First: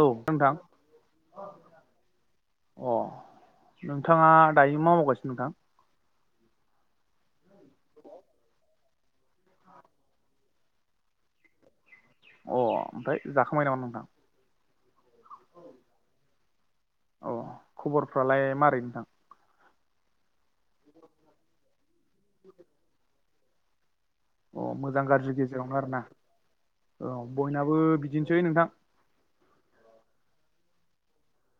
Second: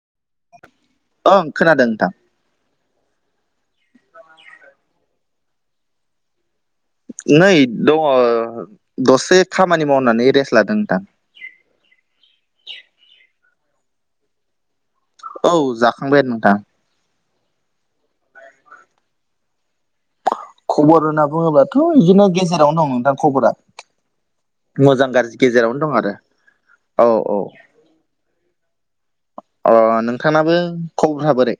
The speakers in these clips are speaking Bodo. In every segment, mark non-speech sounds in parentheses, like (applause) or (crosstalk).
औ नोंथां। ओं खोनादों नोंथां। अ नोंथाङा दायो मा मावगासिनो नोंथां? नै दङ दसे खामानि मावनानै रेस्ट लादों नोंथां। अ ओमफ्राय जाखांबाय नामा नोंथां? औ जाखांबाय आनो नोंथां। अ खबरफ्रालाय मारै नोंथां? खबर होनना बुङोब्लाथ' बिदिनो गेजेरावनो दं नोंथां खबरा। अ मोजां गाज्रि गेजेरावनो आरोना औ बयनाबो बिदिनोसै नोंथां अ नोंथांनाबो खबरा बोरै?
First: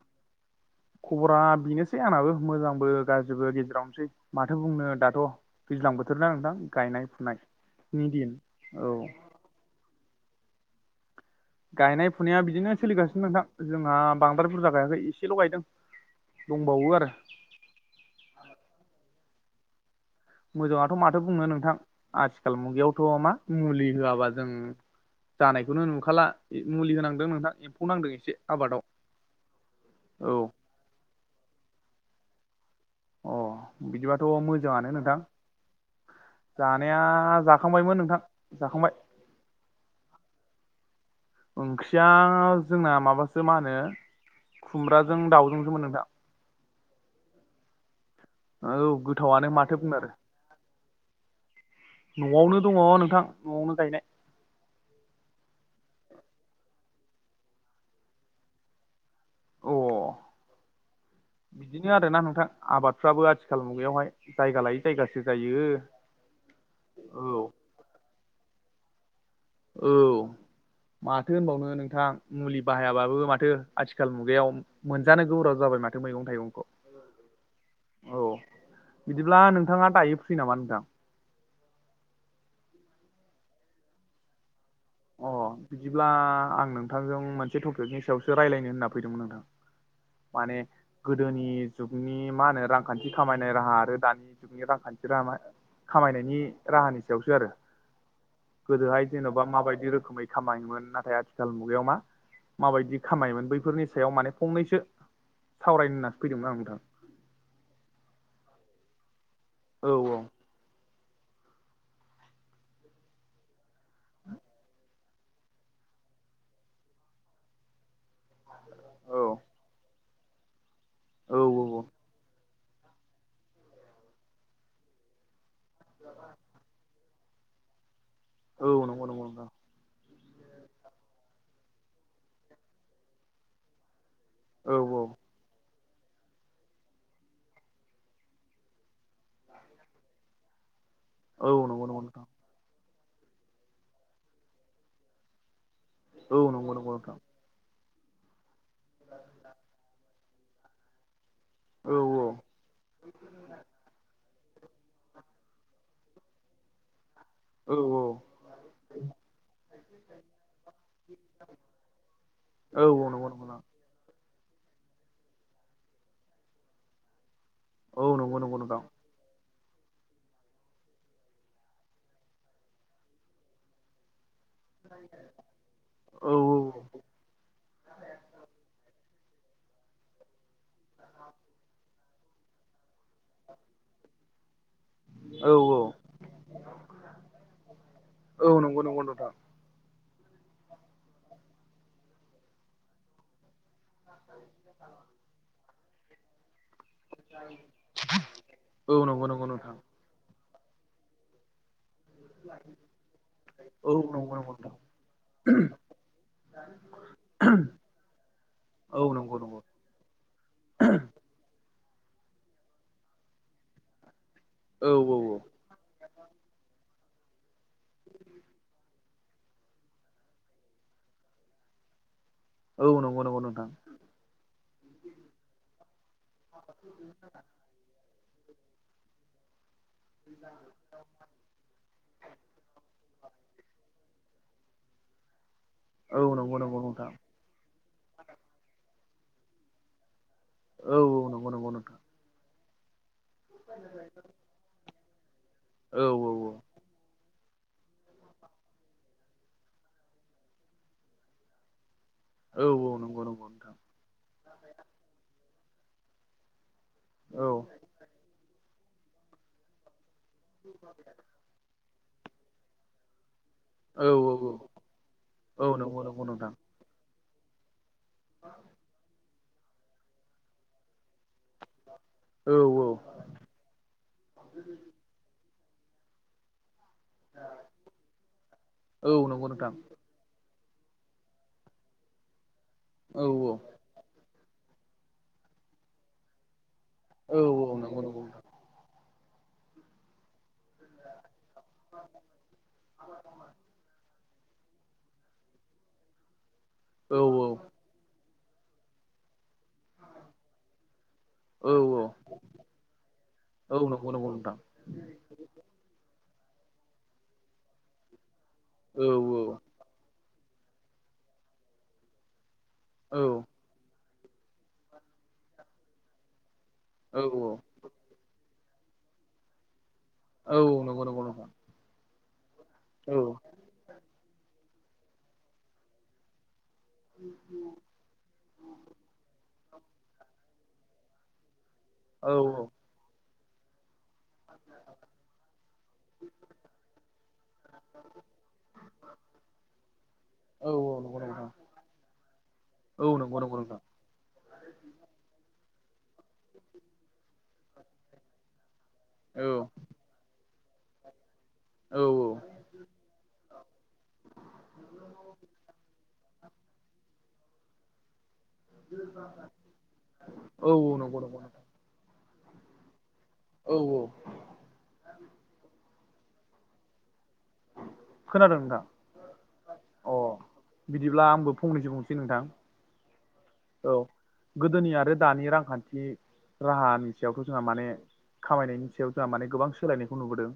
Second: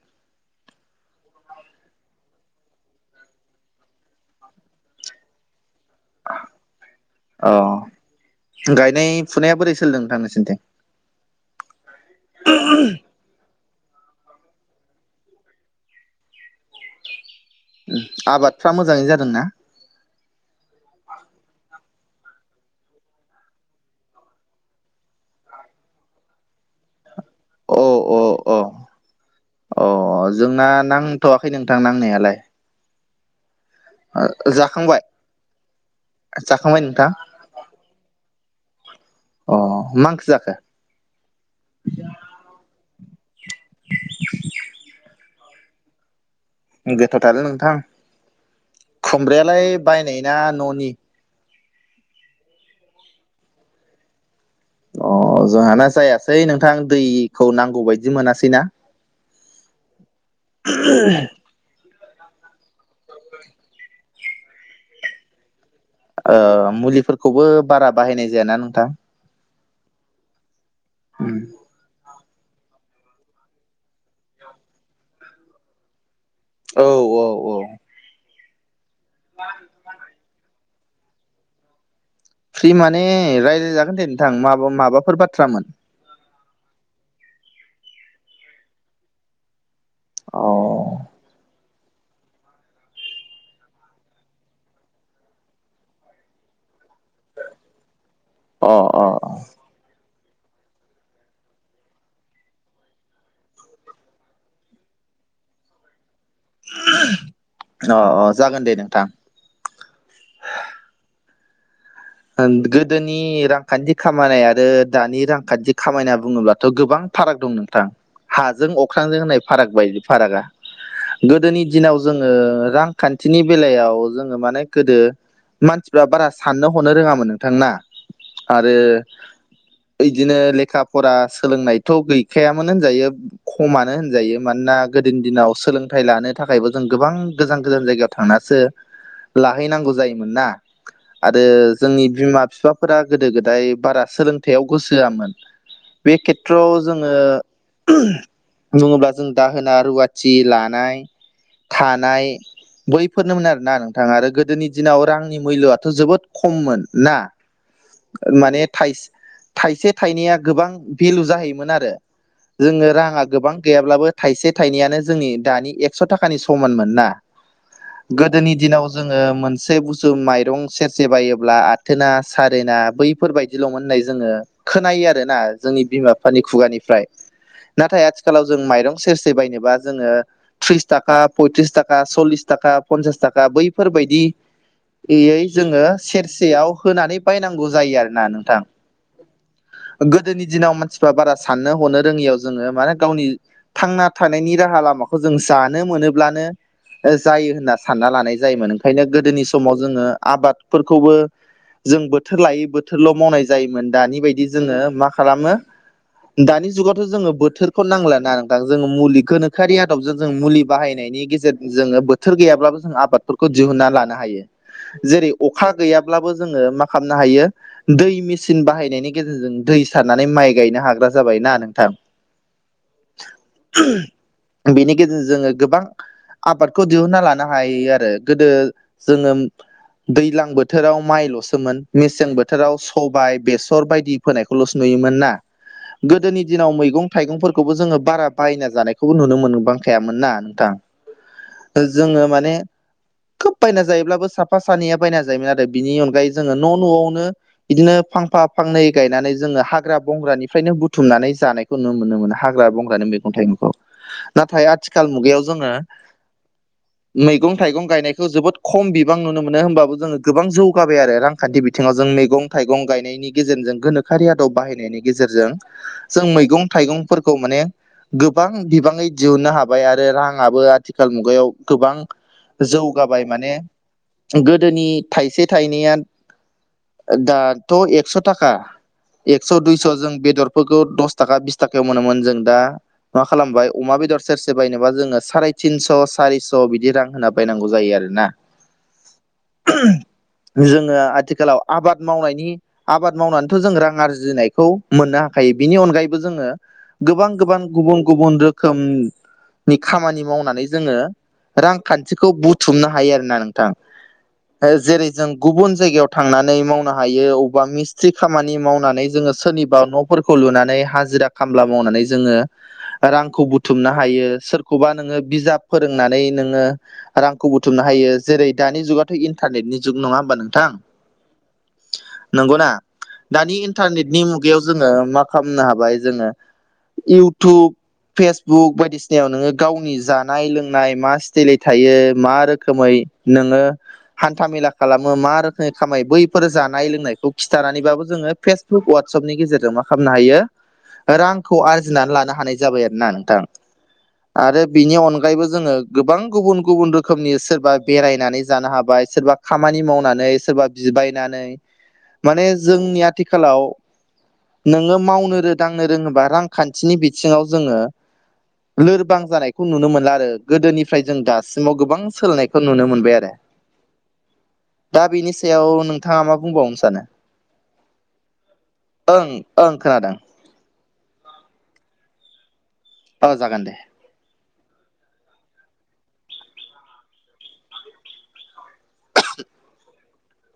खबरा बेनोसै आंनाबो मोजांबो गाज्रिबो गेजेरावनोसै माथो बुंनो दाथ' दैज्लां बोथोर ना नोंथां गायनाय फुनाय अ नि दिन औ गायनाय फुनाया बोरै सोलिदों नोंथां नोंसिनिथिं? गायनाय फुनाया बिदिनो सोलिगासिनो नोंथां जोंहा बांद्राय बुरजा गायाखै एसेल' गायदों। दंबावो आरो आबादफ्रा मोजाङै जादों ना? मोजाङाथ' माथो बुंनो नोंथां आथिखाल मुगायावथ' मा मुलि होआबा जों जानायखौनो नुखाला मुलि होनांदों नोंथां। अ एम्फौ नांदों अ एसे अ आबादाव औ ओ नां थ'वाखै नोंथां नांनायालाय अ बिदिबाथ' मोजाङानो जाखांबाय नोंथां जाखांबाय जानाया नोंथां जा खांबायमोन नोंथां जाखांबाय अ मा ओंख्रि जाखो? ओंख्रिया जोंना माबासो मा होनो खुमब्राजों दाउजोंसो मोन नोंथां। गोथावथारलै नोंथां। औ गोथावआनो खुमब्रायालाय माथो बुंनो आरो बायनाय ना न'नि? न'आवनो दङ नोंथां न'आवनो गायनाय। अ जोहाना जायासै नोंथां दैखौ नांगौ बायदि मोनासैना अ (unintelligible) बिदिनो आरोना नोंथां आबादफ्राबो आथिखाल मुगायावहाय जायगा लायै जायगासो जायो। ओ मुलिफोरखौबो औ बारा बाहायनाय जायाना नोंथां औ उम माथो होनबावनो नोंथां मुलि बाहायाबाबो माथो आथिखाल मुगायाव मोनजानो गोब्राब जाबाय माथो मैगं थाइगंखौ। औ औ औ औ बिदिब्ला नोंथाङा दायो फ्रि नामा नोंथां? फ्रि माने रायलाय जागोन दे नोंथां माबा माबाफोर अ बाथ्रामोन बिदिब्ला आं नोंथांजों मोनसे टपिकनि सायावसो रायलायनो होनना फैदोंमोन नोंथां। अ माने गोदोनि जुगनि मा होनो रांखान्थि खामायनाय राहा आरो दानि जुगनि रांखान्थि राहा खामायनायनि राहानि सायावसो आरो अ अ गोदोहाय जेन'बा माबाय दि रोखोमै खामायोमोन नाथाय आथिखाल मुगायाव मा माबायदि खामायोमोन बैफोरनि सायाव माने फंनैसो सावरायनो होननासो फैदोंमोन आं नोंथां। अ अ जागोन दे नोंथां। औ औ ओं गोदोनि रांखान्थि खामायनाय आरो दानि रांखान्थि खामायना बुङोब्लाथ' गोबां फाराग दं नोंथां हाजों अख्रांजों औ होननाय फाराग बायदि फारागा औ गोदोनि दिनाव जोङो रांखान्थिनि बेलायाव जोङो माने गोदो मानसिफ्रा बारा साननो हनो रोङामोन नोंथां ना। औ आरो नंगौ नंगौ नोंथां इदिनो लेखा फरा सोलोंनायथ' गैखायामोन होनजायो खमानो होनजायो। औ मानोना गोदो दिनाव सोलोंथाइ लानो था थाखायबो जों गोबां गोजान गोजान जायगायाव थांनासो लाहैनांगौ जायोमोन ना ओ औ नंगौ नंगौ जोंनि नोंथां बिमा बिफाफोरा गोदो गोदाय बारा सोलोंथायाइआव गोसो होआमोन। बे औ नंगौ खेथ्रआव नंगौ जोङो नोंथां बुङोब्ला जों दाहोना रुवा जि लानाय औ औ थानाय बैफोरनोमोन आरोना नोंथाङा आरो गोदोनि दिनाव रांनि मुयल' आथ' जोबोद खममोन ना? औ माने थायस थाइसे थाइनैया गोबां भेलु जाहैयोमोन आरो। औ जोङो राङा नंगौ नंगौ गोबां नोंथां गैयाब्लाबो थाइसे थाइनैयानो जोंनि दानि एकस' थाखानि समान मोन ना। औ नंगौ गोदोनि नंगौ नोंथां दिनाव जो ङो मोनसे बुस्थु माइरं सेर जेबायोब्ला आथोना सारेना बैफोरबायायदिल'मोन होननाय जोङो। खोनायो आरो ना। जोंनि बिमा औ बिफानि औ खुगानिफ्राय नाथाय आथिखालाव जों माइरं सेरसे बायनोबा जोङो थ्रिस थाखा पयथ्रिस थाख खा सल्लिस थाखा पन्सास थाखा बैफोर बायदियै औ औ जोङो सेरसेयाव होनानै बायनांगौ जायो आरो ना औ नोंथां। नंगौ नंगौ नोंथां गोदोनि दिनाव मानसिफ्रा बारा साननो हनो रोङियाव जोङो माने गावनि थांना थानायनि राहा लामाखौ जों जानो मोनोब्लानो जायो होनना सानना लानाय जायोमोन। औ ओंखायनो नंगौ नंगौ गोदोनि नोंथां समाव जोङो आबादफोरखौबो जों बोथोर लायै बोथोरल' मावनाय जायोमोन। औ दानि नंगौ बायदि नंगौ नोंथां जोङो मा खालामो दानि जुगावथ' जोङो बोथोरखौ नांलाना नोंथां जोङो औ नंगौ मुलिखोनो नंगौ खारिया दब जों मुलि बाहायनायनि गेजेरजों जोङो बोथोर गैयाब्लाबो जों आबादफोरखौ दिहुनना लानो हायो। औ जेरै औ अखा गैयाब्लाबो जोङो मा खालामनो हायो। दै मेचिन बाहायनायनि गेजेरजों दै सारनानै माइ गायनो हाग्रा जाबायना नोंथां। औ नंगौ नंगौ नोंथां। बेनि गेजेरजों जोङो गोबां आबादखौ दिहुनना लानो हायो आरो। गोदो जोङो दैज्लां बोथोराव मायल'सोमोन मेसें बोथोराव सबाय बेसर बायदि फोनायखौल'सो नुयोमोन ना। औ गोदोनि नंगौ दिनाव नंगौ मैगं नोंथां थाइगंफोरखौबो जोङो बारा बायना जानायखौबो नुनो मोनबां खायामोन ना थां औ औ नंगौ नंगौ नोंथां जोङो माने खोब बायना जायोब्लाबो साब सानैया बायना जायोमोन आरो। बिनि औ औ अनगायै जोङो न' न'आवनो बिदिनो फांफा फांनै गायनानै जोङो हाग्रा बंग्रानिफ्रायनो बुथुमनानै जानायखौ नुनो मोननो मोना? औ हाग्रा बंग्रानि मैगं थाइगंगखौ नाथाय आथिखाल मुगायाव जोङो मैगं थाइगं गायनाय खौ जोबोद खम बिबां नुनो मोनो। होमबाबो जोङो गोबां जौगाबाय आरो। रां खान्थि बिथिङाव जों मैगं थाइगं गायनायनि गेजेरजों गोनोखोरि आदब बाहायनायनि गेजेरजों नंगौ नंगौ नोंथां औ नंगौ नंगौ जों नोंथां मैगं थाइगंफोरखौ माने गोबां बिबाङै दिहुननो हाबाय आरो। राङाबो आथिखाल मुगायाव गोबां औ जौगाबाय माने गोदोनि थाइसे थाइनैया दाथ' एकस' थाखा औ नंगौ एक्स' नोंथां दुयस' जों बेदर फोरखौ दस थाखा बिस थाखायाव मोनोमोन। जों दा मा औ औ खालामबाय अमा बेदर सेरसे बायनोबा जोङो साराय तिनस' सारिस' बिदि रां होना औ बायनांगौ औ जायो नंगौ आरो नंगौ ना। जोङो आथिखालाव आबाद मावनायनि आबाद मावनानैथ' जों रां आरजि जिनायखौ मोननो हाखायो। बिनि अनगायैबो जोङो औ गोबां गोबां गुबुन गुबुन रोखोम नि खामानि मावनानै जोङो औ औ रांखान्थिखौ बुथुमनो हायो आरो ना नों औ नोंगौ नोंगौ नोंथां। ओ जेरै जों गुबुन जायगायाव थांनानै मावनो हायो। अबबा मिस थ खामानि औ मावनानै जोङो सोरनिबा न' फोरखौ लुनानै हाजिरा खामला मावनानै जोङो औ रांखौ बुथ बुथुमनो हायो सोरखौबा नोङो बिजाब फोरोंनानै नोङो औ रांखौ बुथुमनो हायो जेरै दानि जुगाथ' इन्टारनेटनि जुग नङा होमबा औ नोंथां। नंगौ नंगौ नोंथां नंगौ ना? औ दानि इन्टारनेटनि मुगायाव जोङो मा खालामनो हाबाय जोङो। इउटुब फेसबुक बायदिसिनायाव नोङो गावनि जानाय लोंनाय मा स्टाइलै थायो औ मा रोखोमै नङो हान्था मेला खालामो मा रोखोमै खामायो बैफोर जानाय लोंनायखौ खिथानानैबाबो जोङो फेस वाट्सपनि गेजेरजों मा खालामनो हायो औ औ नंगौ नोंथां रांखौ आरजिनानै लानो हानाय जाबाय औ आरोना नंगौ नोंथां नंगौ आरो बिनि अनगायैबो जोङो गोबां गुबुन गुबुन रोखोमनि सोरबा बेरायनानै जानो हाबाय सोरबा औ खामानि मावनानै सोरबा बिबायनानै औ माने जोंनि आथिखालाव नोङो मावनो रोदांनो रोङोबा रांखान्थिनि बिथिङाव जोङो लोरबां जानायखौ नुनो मोनला आरो औ गोदोनिफ्राय जों नंगौ नंगौ नोंथां दासिमाव गोबां सोलोंनायखौ नुनो मोनबाय आरो औ औ दा बेनि सायाव नोंथाङा मा बुंबावनो सानो खोनादों ओं नोंथां ओं अ खोनादों बिदिब्ला आंबो फंनैसो बुंनोसै नोंथां औ जागोन दे औ गोदोनि आरो दानि रांखान्थि राहानि सायावथ' जोंहा माने खामायनायनि सायाव जोंहा माने गोबां सोलायनायखौ नुबोदों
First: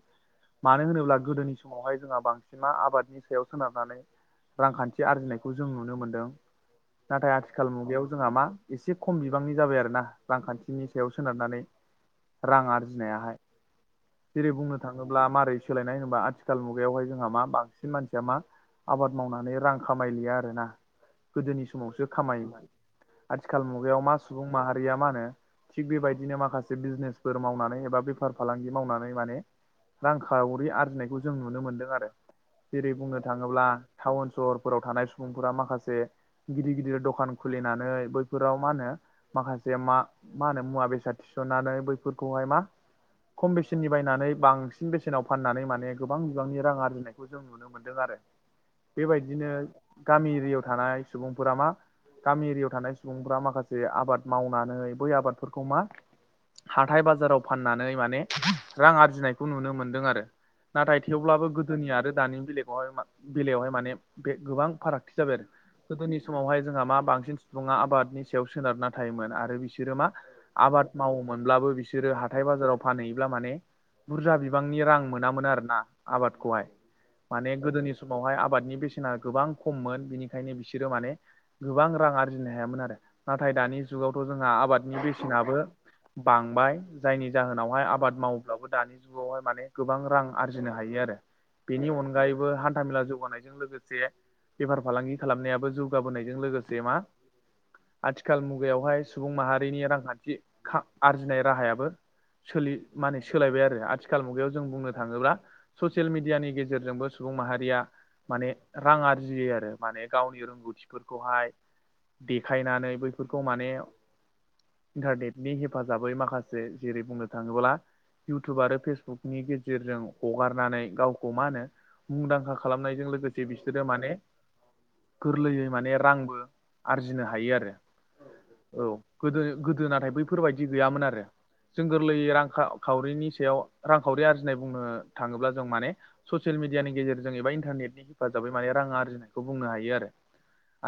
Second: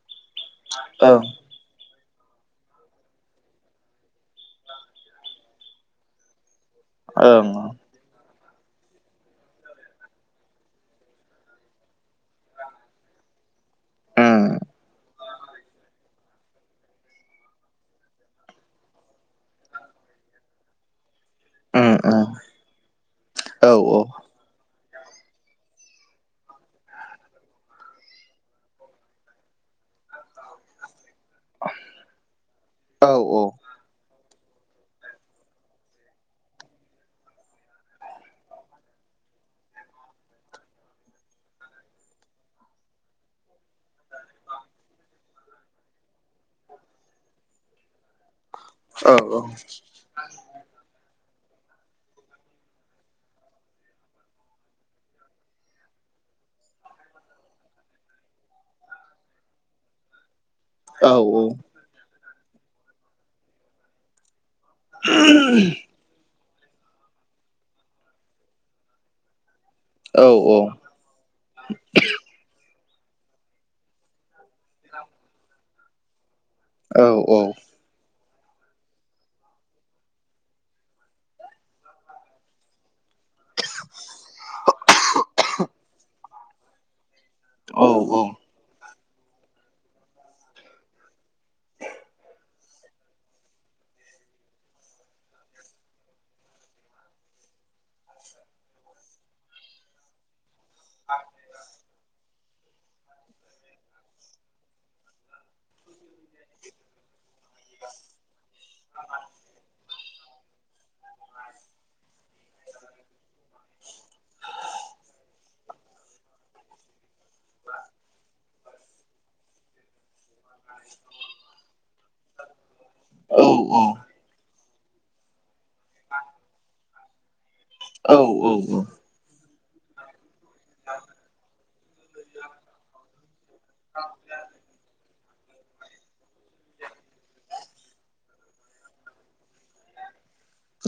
मानो होनोब्ला ओं गोदोनियाव समावहाय जोंहा बांसिन आबादनि सायाव सोनारनानै रांखान्थि आरजिनायखौ जों नुनो मोनदों नाथाय ओं आथिखाल आाल मुगायाव जोंहा मा एसे खम बिबांनि जाबाय आरोना रांखान्थिनि सायाव सोनारनानै रां आरजिनायाहाय ओम जेरै बुंनो थाङोब्ला मारै सोलायनाय होनोबा आथिखाल सथिथाल मुगायावहाय जोंहा मा बांसिन मानसिया मा आबाद मावनानै रां खामायलिया आरोना गोदोनि ओम समावसो ओम खामायोमोन आथिखाल औ मुगायाव मा औ सुबुं माहारिया मा होनो थिग बेबायदिनो माखासे बिजनेसफोर मावनानै एबा बेफार फालांगि मावनानै माने रांखावरि आरजिनायखौ जों नुनो मोन्दों आरो जेरै औ बुंनो थाङोब्ला टाउन सहरफोराव थानाय सुबुंफोरा माखासे गिदिर गिदिर दखान खुलिनानै बैफोराव मा होनो माखासे मा मा होनो मुवा बेसाद थिसननानै बैफोरखौहाय मा खम बेसेननि बायनानै बांसिन बेसेनाव फाननानै माने गोबां बिबांनि रां आरजिनायखौ जों नुनो मोनदों आरो औ बेबायदिनो गामि एरियायाव थानाय सुबुंफोरा मा गामि एरियाव थानाय सुबुंफ माखासे आबाद मावनानै बै आबादफोरखौ मा हाथाय बाजाराव फाननानै माने रां आरजिनायखौ नुनो मोनदों आरो नाथाय थेवब्लाबो गोदोनि आरो दानि बेलेगखौहाय बेलायावहाय माने बे गोबां फारागथि जाबाय गोदोनि समावहाय जोंहा मा बांसिन सुबुङा आबादनि सायाव सोनारना थायोमोन आरो बिसोर बिसोरो मा आबाद मावोमोनब्लाबो बिसोरो हाथाय बाजाराव फानहैयोब्ला माने बुरजा बिबांनि रां मोनामोन आरोना आबादखौहाय औ माने गोदोनि सम समावहाय आबादनि बेसेना गोबां खममोन बेनिखायनो बिसोरो माने गोबां रां आरजिनो हायामोन आरो नाथाय दानि जुगावथ' जोंहा आबादनि बेसेनाबो बांबाय जायनि जाहोनावहाय आबाद मावोब्लाबो दानि जुगावहाय माने गोबां रां आरजिनो हायो आरो बेनि अनगायैबो हान्था मेला जौगानाय लोगोसे बेफार फालांगि खालामनायाबो जौगाबोनायजों लोगोसे मा आथिखाल मुगायावहाय सुबुं माहारिनि रांखान्थि आरजिनाय राहायाबो सोलि माने सोलायबाय आरो आथिखाल मुगायाव जों बुंनो थाङोब्ला ससियेल मिडियानि गेजेरजोंबो सुबुं माहारिया माने रां आरजियो आरो माने गावनि रोंगौथिफोरखौहाय देखायनानै बै फोर माने इन्टारनेेटनि हेफ हेफाजाबै माखासे जेरै बुंनो थाङोब्ला इउटुब आरो फेसबुकनि गेजेरजों हगारनानै गावखौ मा होनो मुंदांखा खालामनायजों लोगोसे बिसोरो माने गोरलैयै माने रांबो आरजिनो हायो आरो औ गोदो गोदो नाथाय बैफोरबायदि गैयामोन आरो जों गोरलैयै रांखा खावरिनि सायाव रांखावरि आरजिनाय बुंनो थाङोब्ला जों माने ससियेल मिडियानि गेजेरजों एबा इन्टारनेटनि हेफाजाबै माने रां आरजिनायखौ बुंनो हायो आरो।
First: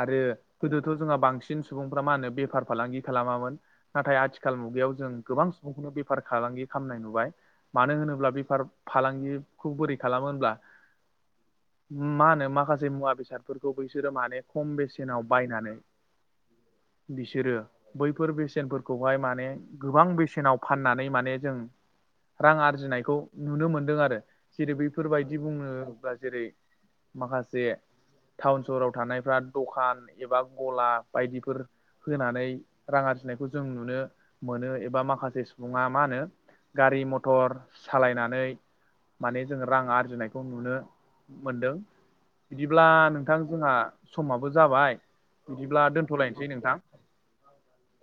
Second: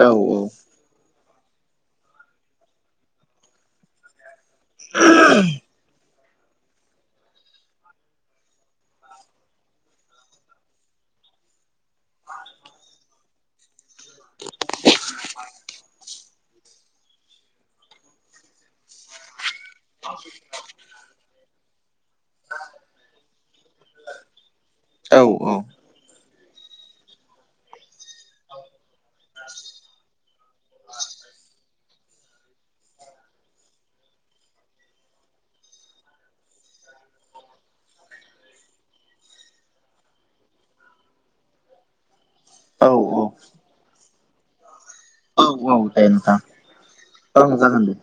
आरो गोदोथ' जोंहा बांसिन सुबुंफ्रा मा होनो बेफार फालांगि खालामामोन नाथाय आथिखाल मुगायाव जों गोबां सुबुंखौनो बेफार फालांगि खालामनाय नुबाय मानो होनोब्ला बे बेफार फालांगिखौ बोरै खालामो होनब्ला मा होनो माखासे मुवा बेसाद फोरखौ बैसोरो माने खम बेसेनाव बायनानै बिसोरो बैफोर बेसेनफोरखौहाय माने गोबां बेसेनाव फाननानै माने जों रां आरजिनायखौ नुनो मोनदों आरो जेरै बैफोरबायदि बुनोब्ला जेरै माखासे टाउन सहराव थानायफ्रा दखान एबा गला बायदिफोर होनानै रां आरजिनायखौ जों नुनो मोनो एबा माखासे सुबुङा मा होनो गारि मथर सालायनानै माने जों रां आरजिनायखौ नुनो मोनदों। बिदिब्ला नोंथां जोंहा समाबो जाबाय औ औ बिदिब्ला दे नोंथां दोनथ'लायनोसै ओं जागोन दे।